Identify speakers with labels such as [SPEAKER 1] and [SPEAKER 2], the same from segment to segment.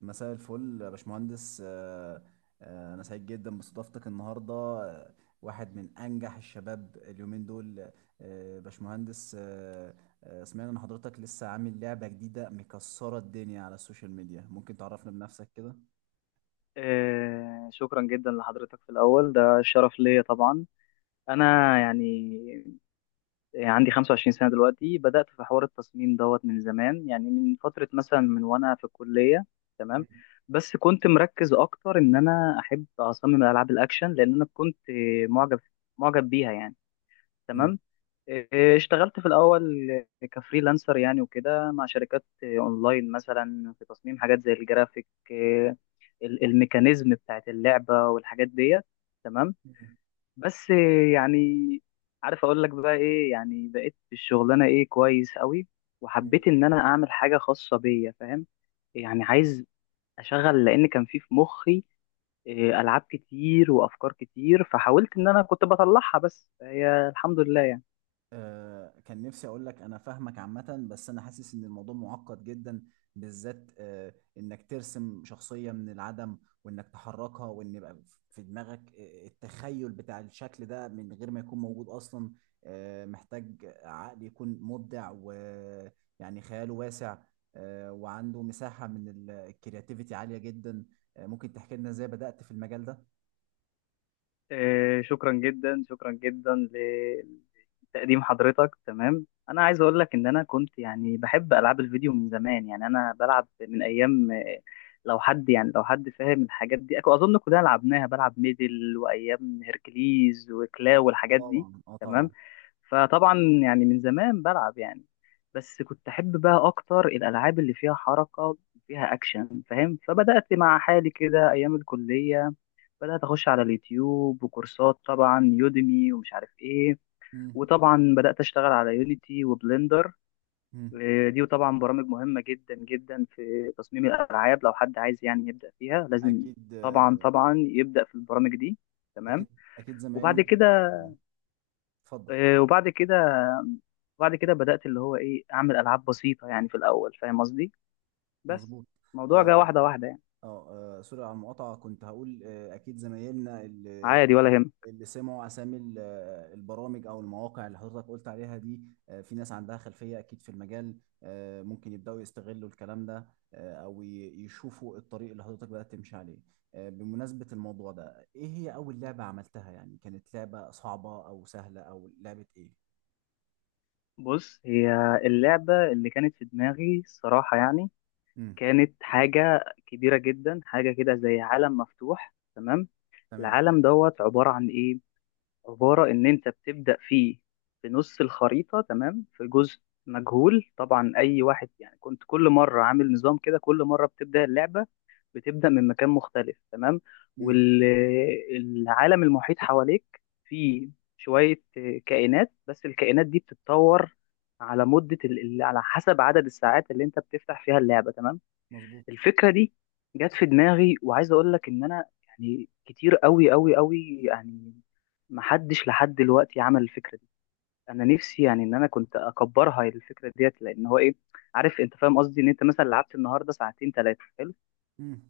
[SPEAKER 1] مساء الفل يا باشمهندس، أنا سعيد جدا باستضافتك النهاردة، واحد من أنجح الشباب اليومين دول، باشمهندس. سمعنا إن حضرتك لسه عامل لعبة جديدة مكسرة الدنيا على السوشيال ميديا، ممكن تعرفنا بنفسك كده؟
[SPEAKER 2] شكرا جدا لحضرتك، في الأول ده شرف ليا طبعا. أنا يعني عندي 25 سنة دلوقتي. بدأت في حوار التصميم دوت من زمان، يعني من فترة، مثلا من وأنا في الكلية. تمام. بس كنت مركز أكتر إن أنا أحب أصمم ألعاب الأكشن، لأن أنا كنت معجب، بيها يعني.
[SPEAKER 1] مم.
[SPEAKER 2] تمام. اشتغلت في الأول كفريلانسر يعني وكده، مع شركات أونلاين، مثلا في تصميم حاجات زي الجرافيك، الميكانيزم بتاعت اللعبة والحاجات ديت. تمام. بس يعني، عارف اقول لك بقى ايه؟ يعني بقيت في الشغلانة ايه، كويس قوي،
[SPEAKER 1] مم.
[SPEAKER 2] وحبيت ان انا اعمل حاجة خاصة بيا، فاهم؟ يعني عايز اشغل، لان كان في مخي إيه، العاب كتير وافكار كتير، فحاولت ان انا كنت بطلعها، بس هي الحمد لله يعني.
[SPEAKER 1] كان نفسي اقول لك انا فاهمك عامة، بس انا حاسس ان الموضوع معقد جدا، بالذات انك ترسم شخصية من العدم، وانك تحركها، وان يبقى في دماغك التخيل بتاع الشكل ده من غير ما يكون موجود اصلا. محتاج عقل يكون مبدع ويعني خياله واسع، وعنده مساحة من الكرياتيفيتي عالية جدا. ممكن تحكي لنا ازاي بدأت في المجال ده؟
[SPEAKER 2] إيه، شكرا جدا. تقديم حضرتك تمام. انا عايز اقول لك ان انا كنت يعني بحب العاب الفيديو من زمان، يعني انا بلعب من ايام آه، لو حد فاهم الحاجات دي، اظن كلنا لعبناها، بلعب ميدل وايام هيركليز وكلاو
[SPEAKER 1] اه
[SPEAKER 2] والحاجات دي.
[SPEAKER 1] طبعا، اه
[SPEAKER 2] تمام.
[SPEAKER 1] طبعا.
[SPEAKER 2] فطبعا يعني من زمان بلعب يعني، بس كنت احب بقى اكتر الالعاب اللي فيها حركه، فيها اكشن، فاهم؟ فبدات مع حالي كده ايام الكليه، بدات اخش على اليوتيوب وكورسات طبعا، يوديمي ومش عارف ايه.
[SPEAKER 1] مم.
[SPEAKER 2] وطبعا بدأت أشتغل على يونيتي وبلندر.
[SPEAKER 1] مم.
[SPEAKER 2] آه، دي طبعا برامج مهمة جدا جدا في تصميم الألعاب، لو حد عايز يعني يبدأ فيها لازم
[SPEAKER 1] اكيد،
[SPEAKER 2] طبعا، يبدأ في البرامج دي. تمام.
[SPEAKER 1] اكيد. اكيد
[SPEAKER 2] وبعد
[SPEAKER 1] زمايلنا.
[SPEAKER 2] كده،
[SPEAKER 1] اه، اتفضل.
[SPEAKER 2] آه، وبعد كده وبعد كده بدأت اللي هو إيه، أعمل ألعاب بسيطة يعني في الأول، فاهم قصدي؟ بس
[SPEAKER 1] مظبوط.
[SPEAKER 2] الموضوع جه
[SPEAKER 1] اه،
[SPEAKER 2] واحدة واحدة يعني.
[SPEAKER 1] اه. سوري على المقاطعه، كنت هقول اكيد زمايلنا اللي
[SPEAKER 2] عادي، ولا يهم.
[SPEAKER 1] اللي سمعوا اسامي البرامج او المواقع اللي حضرتك قلت عليها دي، في ناس عندها خلفيه اكيد في المجال، ممكن يبداوا يستغلوا الكلام ده، او يشوفوا الطريق اللي حضرتك بدات تمشي عليه. بمناسبه الموضوع ده، ايه هي اول لعبه عملتها؟ يعني كانت لعبه صعبه او سهله او لعبه ايه؟
[SPEAKER 2] بص، هي اللعبة اللي كانت في دماغي الصراحة يعني
[SPEAKER 1] امم.
[SPEAKER 2] كانت حاجة كبيرة جدا، حاجة كده زي عالم مفتوح. تمام.
[SPEAKER 1] تمام.
[SPEAKER 2] العالم دوت عبارة عن إيه؟ عبارة إن أنت بتبدأ فيه في نص الخريطة. تمام. في جزء مجهول طبعا، أي واحد يعني كنت كل مرة عامل نظام كده، كل مرة بتبدأ اللعبة بتبدأ من مكان مختلف. تمام.
[SPEAKER 1] امم.
[SPEAKER 2] والعالم المحيط حواليك فيه شوية كائنات، بس الكائنات دي بتتطور على مدة على حسب عدد الساعات اللي أنت بتفتح فيها اللعبة. تمام.
[SPEAKER 1] مظبوط.
[SPEAKER 2] الفكره دي جت في دماغي، وعايز اقول لك ان انا يعني كتير قوي قوي يعني محدش لحد دلوقتي عمل الفكره دي. انا نفسي يعني ان انا كنت اكبرها الفكره ديت، لان هو ايه، عارف انت، فاهم قصدي؟ ان انت مثلا لعبت النهارده ساعتين ثلاثه، حلو،
[SPEAKER 1] مم.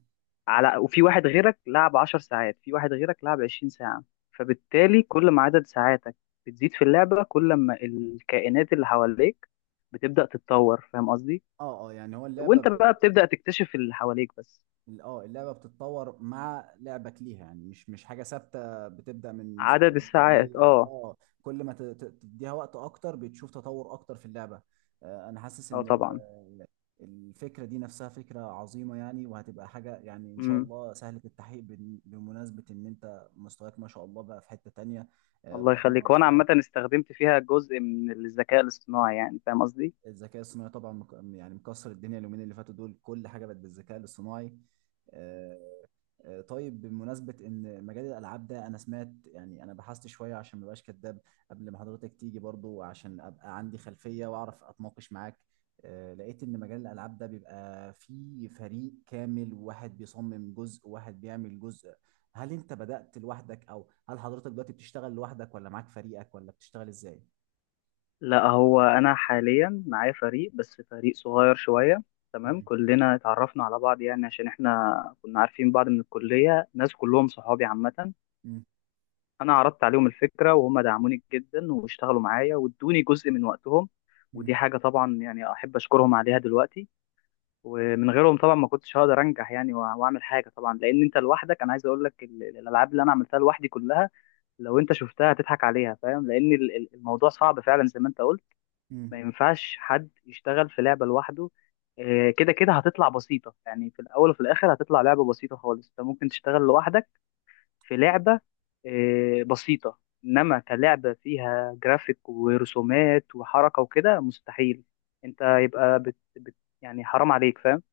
[SPEAKER 2] على وفي واحد غيرك لعب 10 ساعات، في واحد غيرك لعب 20 ساعه، فبالتالي كل ما عدد ساعاتك بتزيد في اللعبه، كل ما الكائنات اللي حواليك بتبدا تتطور، فاهم قصدي؟
[SPEAKER 1] اه، اه. يعني هو اللعبه
[SPEAKER 2] وانت بقى بتبدا تكتشف اللي حواليك بس.
[SPEAKER 1] اه، اللعبه بتتطور مع لعبك ليها، يعني مش حاجه ثابته، بتبدا من زيرو
[SPEAKER 2] عدد
[SPEAKER 1] ل
[SPEAKER 2] الساعات،
[SPEAKER 1] 100.
[SPEAKER 2] اه.
[SPEAKER 1] اه، كل ما تديها وقت اكتر بتشوف تطور اكتر في اللعبه. انا حاسس
[SPEAKER 2] اه
[SPEAKER 1] ان
[SPEAKER 2] طبعا.
[SPEAKER 1] الفكره دي نفسها فكره عظيمه يعني، وهتبقى حاجه يعني ان شاء
[SPEAKER 2] امم.
[SPEAKER 1] الله سهله التحقيق، بمناسبه ان انت مستواك ما شاء الله بقى في حته تانية.
[SPEAKER 2] الله
[SPEAKER 1] ربنا
[SPEAKER 2] يخليك. وانا
[SPEAKER 1] يوفقك.
[SPEAKER 2] عامه استخدمت فيها جزء من الذكاء الاصطناعي يعني، فاهم قصدي؟
[SPEAKER 1] الذكاء الصناعي طبعا يعني مكسر الدنيا اليومين اللي فاتوا دول، كل حاجه بقت بالذكاء الاصطناعي. آه، طيب، بمناسبة إن مجال الألعاب ده، أنا سمعت يعني، أنا بحثت شوية عشان ما بقاش كداب قبل ما حضرتك تيجي برضو، عشان أبقى عندي خلفية وأعرف أتناقش معاك. لقيت إن مجال الألعاب ده بيبقى فيه فريق كامل، وواحد بيصمم جزء وواحد بيعمل جزء. هل أنت بدأت لوحدك، أو هل حضرتك دلوقتي بتشتغل لوحدك ولا معاك فريقك ولا بتشتغل إزاي؟
[SPEAKER 2] لا، هو انا حاليا معايا فريق، بس فريق صغير شويه. تمام.
[SPEAKER 1] مم.
[SPEAKER 2] كلنا اتعرفنا على بعض يعني، عشان احنا كنا عارفين بعض من الكليه، ناس كلهم صحابي عامه. انا عرضت عليهم الفكره وهم دعموني جدا، واشتغلوا معايا وادوني جزء من وقتهم، ودي
[SPEAKER 1] مم.
[SPEAKER 2] حاجه طبعا يعني احب اشكرهم عليها دلوقتي. ومن غيرهم طبعا ما كنتش هقدر انجح يعني، واعمل حاجه طبعا، لان انت لوحدك، انا عايز اقول لك الالعاب اللي انا عملتها لوحدي كلها لو انت شفتها هتضحك عليها، فاهم؟ لان الموضوع صعب فعلا زي ما انت قلت. ما
[SPEAKER 1] مم.
[SPEAKER 2] ينفعش حد يشتغل في لعبه لوحده. آه، كده كده هتطلع بسيطه يعني، في الاول وفي الاخر هتطلع لعبه بسيطه خالص. انت ممكن تشتغل لوحدك في لعبه بسيطه، انما كلعبه فيها جرافيك ورسومات وحركه وكده، مستحيل. انت يبقى بت يعني حرام عليك، فاهم؟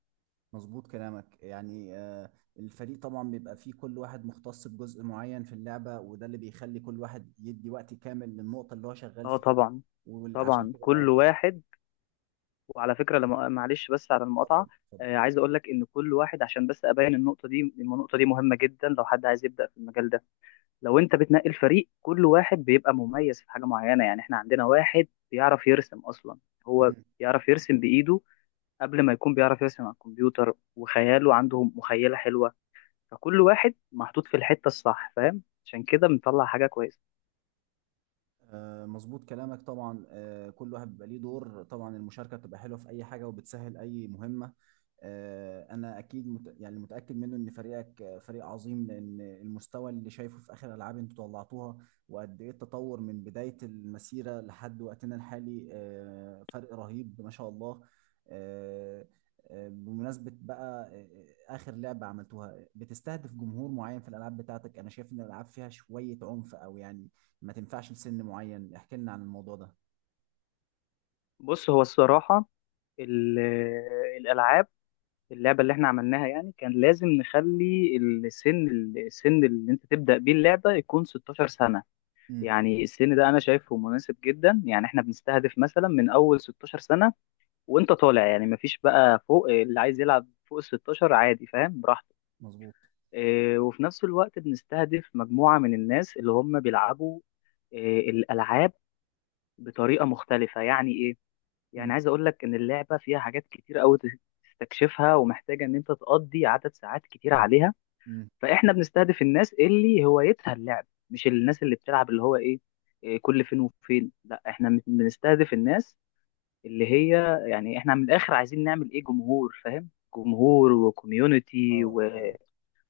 [SPEAKER 1] مظبوط كلامك يعني. الفريق طبعا بيبقى فيه كل واحد مختص بجزء معين في اللعبة، وده اللي بيخلي كل واحد يدي وقت كامل للنقطة اللي هو شغال
[SPEAKER 2] اه
[SPEAKER 1] فيها،
[SPEAKER 2] طبعا،
[SPEAKER 1] وعشان كده لا
[SPEAKER 2] كل
[SPEAKER 1] تطلع.
[SPEAKER 2] واحد. وعلى فكره لما، معلش بس على
[SPEAKER 1] اتفضل،
[SPEAKER 2] المقاطعه،
[SPEAKER 1] اتفضل.
[SPEAKER 2] آه، عايز اقول لك ان كل واحد، عشان بس ابين النقطه دي، إن النقطه دي مهمه جدا لو حد عايز يبدا في المجال ده. لو انت بتنقي الفريق، كل واحد بيبقى مميز في حاجه معينه. يعني احنا عندنا واحد بيعرف يرسم اصلا، هو
[SPEAKER 1] مم.
[SPEAKER 2] بيعرف يرسم بايده قبل ما يكون بيعرف يرسم على الكمبيوتر، وخياله عنده مخيله حلوه. فكل واحد محطوط في الحته الصح، فاهم؟ عشان كده بنطلع حاجه كويسه.
[SPEAKER 1] مظبوط كلامك طبعا، كل واحد بيبقى ليه دور، طبعا المشاركة بتبقى حلوة في أي حاجة وبتسهل أي مهمة. انا اكيد يعني متاكد منه ان فريقك فريق عظيم، لان المستوى اللي شايفه في اخر العاب انتوا طلعتوها وقد ايه التطور من بدايه المسيره لحد وقتنا الحالي، فرق رهيب ما شاء الله. آه، بمناسبه بقى، اخر لعبه عملتوها بتستهدف جمهور معين. في الالعاب بتاعتك، انا شايف ان الالعاب فيها شويه عنف، او يعني ما تنفعش لسن معين، احكي لنا عن الموضوع ده.
[SPEAKER 2] بص، هو الصراحه ال- الالعاب اللعبة اللي احنا عملناها يعني كان لازم نخلي السن، اللي انت تبدأ بيه اللعبة يكون 16 سنة.
[SPEAKER 1] امم.
[SPEAKER 2] يعني السن ده انا شايفه مناسب جدا. يعني احنا بنستهدف مثلا من اول 16 سنة وانت طالع، يعني مفيش بقى فوق، اللي عايز يلعب فوق ال 16 عادي، فاهم؟ براحته.
[SPEAKER 1] مظبوط.
[SPEAKER 2] اه، وفي نفس الوقت بنستهدف مجموعة من الناس اللي هم بيلعبوا اه الألعاب بطريقة مختلفة. يعني ايه؟ يعني
[SPEAKER 1] امم.
[SPEAKER 2] عايز اقول لك ان اللعبه فيها حاجات كتير قوي تستكشفها، ومحتاجه ان انت تقضي عدد ساعات كتير عليها.
[SPEAKER 1] امم.
[SPEAKER 2] فاحنا بنستهدف الناس اللي هوايتها اللعب، مش الناس اللي بتلعب اللي هو ايه، إيه، كل فين وفين. لا، احنا بنستهدف الناس اللي هي يعني، احنا من الاخر عايزين نعمل ايه، جمهور، فاهم؟ جمهور وكوميونتي
[SPEAKER 1] اه،
[SPEAKER 2] و...
[SPEAKER 1] اه.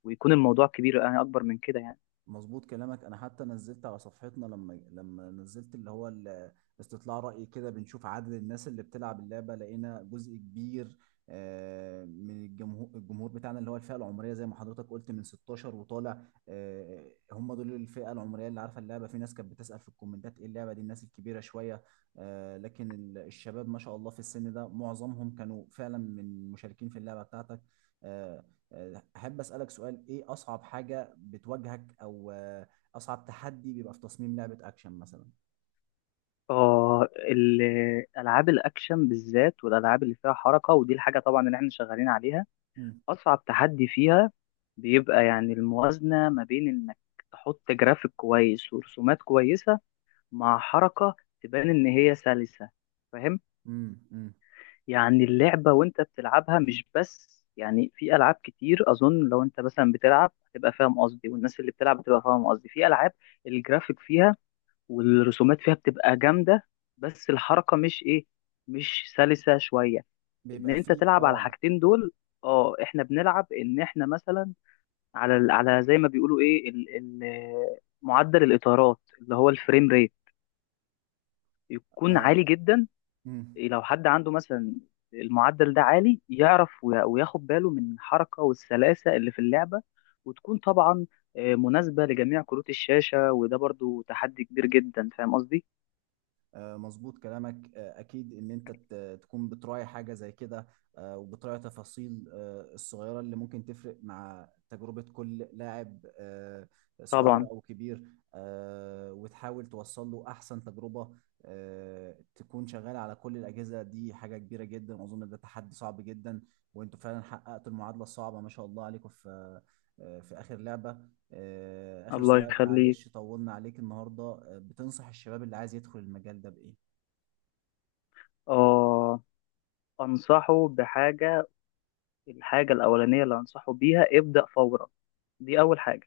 [SPEAKER 2] ويكون الموضوع كبير، يعني اكبر من كده يعني.
[SPEAKER 1] مظبوط كلامك. انا حتى نزلت على صفحتنا، لما نزلت اللي هو استطلاع رأي كده بنشوف عدد الناس اللي بتلعب اللعبة، لقينا جزء كبير من الجمهور. الجمهور بتاعنا اللي هو الفئة العمرية زي ما حضرتك قلت من 16 وطالع، هم دول الفئة العمرية اللي عارفة اللعبة. في ناس كانت بتسأل في الكومنتات ايه اللعبة دي، الناس الكبيرة شوية، لكن الشباب ما شاء الله في السن ده معظمهم كانوا فعلا من مشاركين في اللعبة بتاعتك. آه، احب اسالك سؤال، ايه اصعب حاجه بتواجهك؟ او اصعب تحدي بيبقى في تصميم لعبه اكشن مثلا؟
[SPEAKER 2] اه، الالعاب الاكشن بالذات والالعاب اللي فيها حركه، ودي الحاجه طبعا اللي احنا شغالين عليها،
[SPEAKER 1] امم.
[SPEAKER 2] اصعب تحدي فيها بيبقى يعني الموازنه ما بين انك تحط جرافيك كويس ورسومات كويسه، مع حركه تبان ان هي سلسه، فاهم؟
[SPEAKER 1] امم.
[SPEAKER 2] يعني اللعبه وانت بتلعبها مش بس يعني، في العاب كتير اظن لو انت مثلا بتلعب هتبقى فاهم قصدي، والناس اللي بتلعب هتبقى فاهم قصدي، في العاب الجرافيك فيها والرسومات فيها بتبقى جامده، بس الحركه مش ايه، مش سلسه شويه. ان
[SPEAKER 1] بيبقى
[SPEAKER 2] انت
[SPEAKER 1] فيه
[SPEAKER 2] تلعب على
[SPEAKER 1] اه.
[SPEAKER 2] الحاجتين دول. اه، احنا بنلعب ان احنا مثلا على على زي ما بيقولوا ايه، معدل الاطارات اللي هو الفريم ريت، يكون عالي جدا.
[SPEAKER 1] امم.
[SPEAKER 2] لو حد عنده مثلا المعدل ده عالي، يعرف وياخد باله من الحركة والسلاسة اللي في اللعبة، وتكون طبعا آه، مناسبة لجميع كروت الشاشة، وده برضو تحدي كبير جدا، فاهم قصدي؟
[SPEAKER 1] مظبوط كلامك، اكيد ان انت تكون بتراعي حاجه زي كده، وبتراعي تفاصيل الصغيره اللي ممكن تفرق مع تجربه كل لاعب،
[SPEAKER 2] طبعا.
[SPEAKER 1] صغير او كبير، وتحاول توصل له احسن تجربه. تكون شغال على كل الاجهزه دي حاجه كبيره جدا، واظن ده تحدي صعب جدا، وانتوا فعلا حققتوا المعادله الصعبه ما شاء الله عليكم في اخر لعبه. آخر
[SPEAKER 2] الله
[SPEAKER 1] سؤال،
[SPEAKER 2] يخليك.
[SPEAKER 1] معلش طولنا عليك النهاردة، بتنصح الشباب اللي عايز يدخل المجال ده بإيه؟
[SPEAKER 2] اه، أنصحه بحاجة، الحاجة الأولانية اللي أنصحه بيها، ابدأ فورا. دي أول حاجة.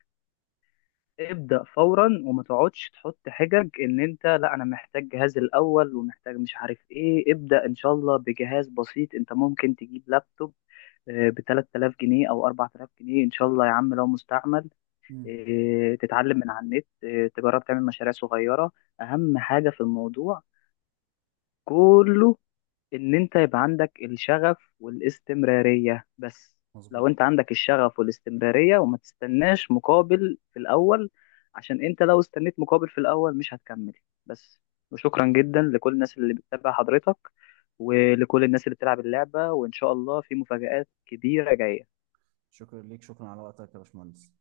[SPEAKER 2] ابدأ فورا وما تقعدش تحط حجج ان انت لا انا محتاج جهاز الاول ومحتاج مش عارف ايه. ابدأ ان شاء الله بجهاز بسيط، انت ممكن تجيب لابتوب آه، ب 3000 جنيه او 4000 جنيه ان شاء الله يا عم، لو مستعمل،
[SPEAKER 1] مم.
[SPEAKER 2] آه، تتعلم من على النت، آه، تجرب تعمل مشاريع صغيرة. اهم حاجة في الموضوع كله ان انت يبقى عندك الشغف والاستمرارية بس.
[SPEAKER 1] مظبوط.
[SPEAKER 2] لو انت عندك الشغف والاستمرارية وما تستناش مقابل في الاول، عشان انت لو استنيت مقابل في الاول مش هتكمل بس. وشكرا جدا لكل الناس اللي بتتابع حضرتك، ولكل الناس اللي بتلعب اللعبة، وان شاء الله في مفاجآت كبيرة جاية.
[SPEAKER 1] شكرا ليك، شكرا على وقتك يا باشمهندس.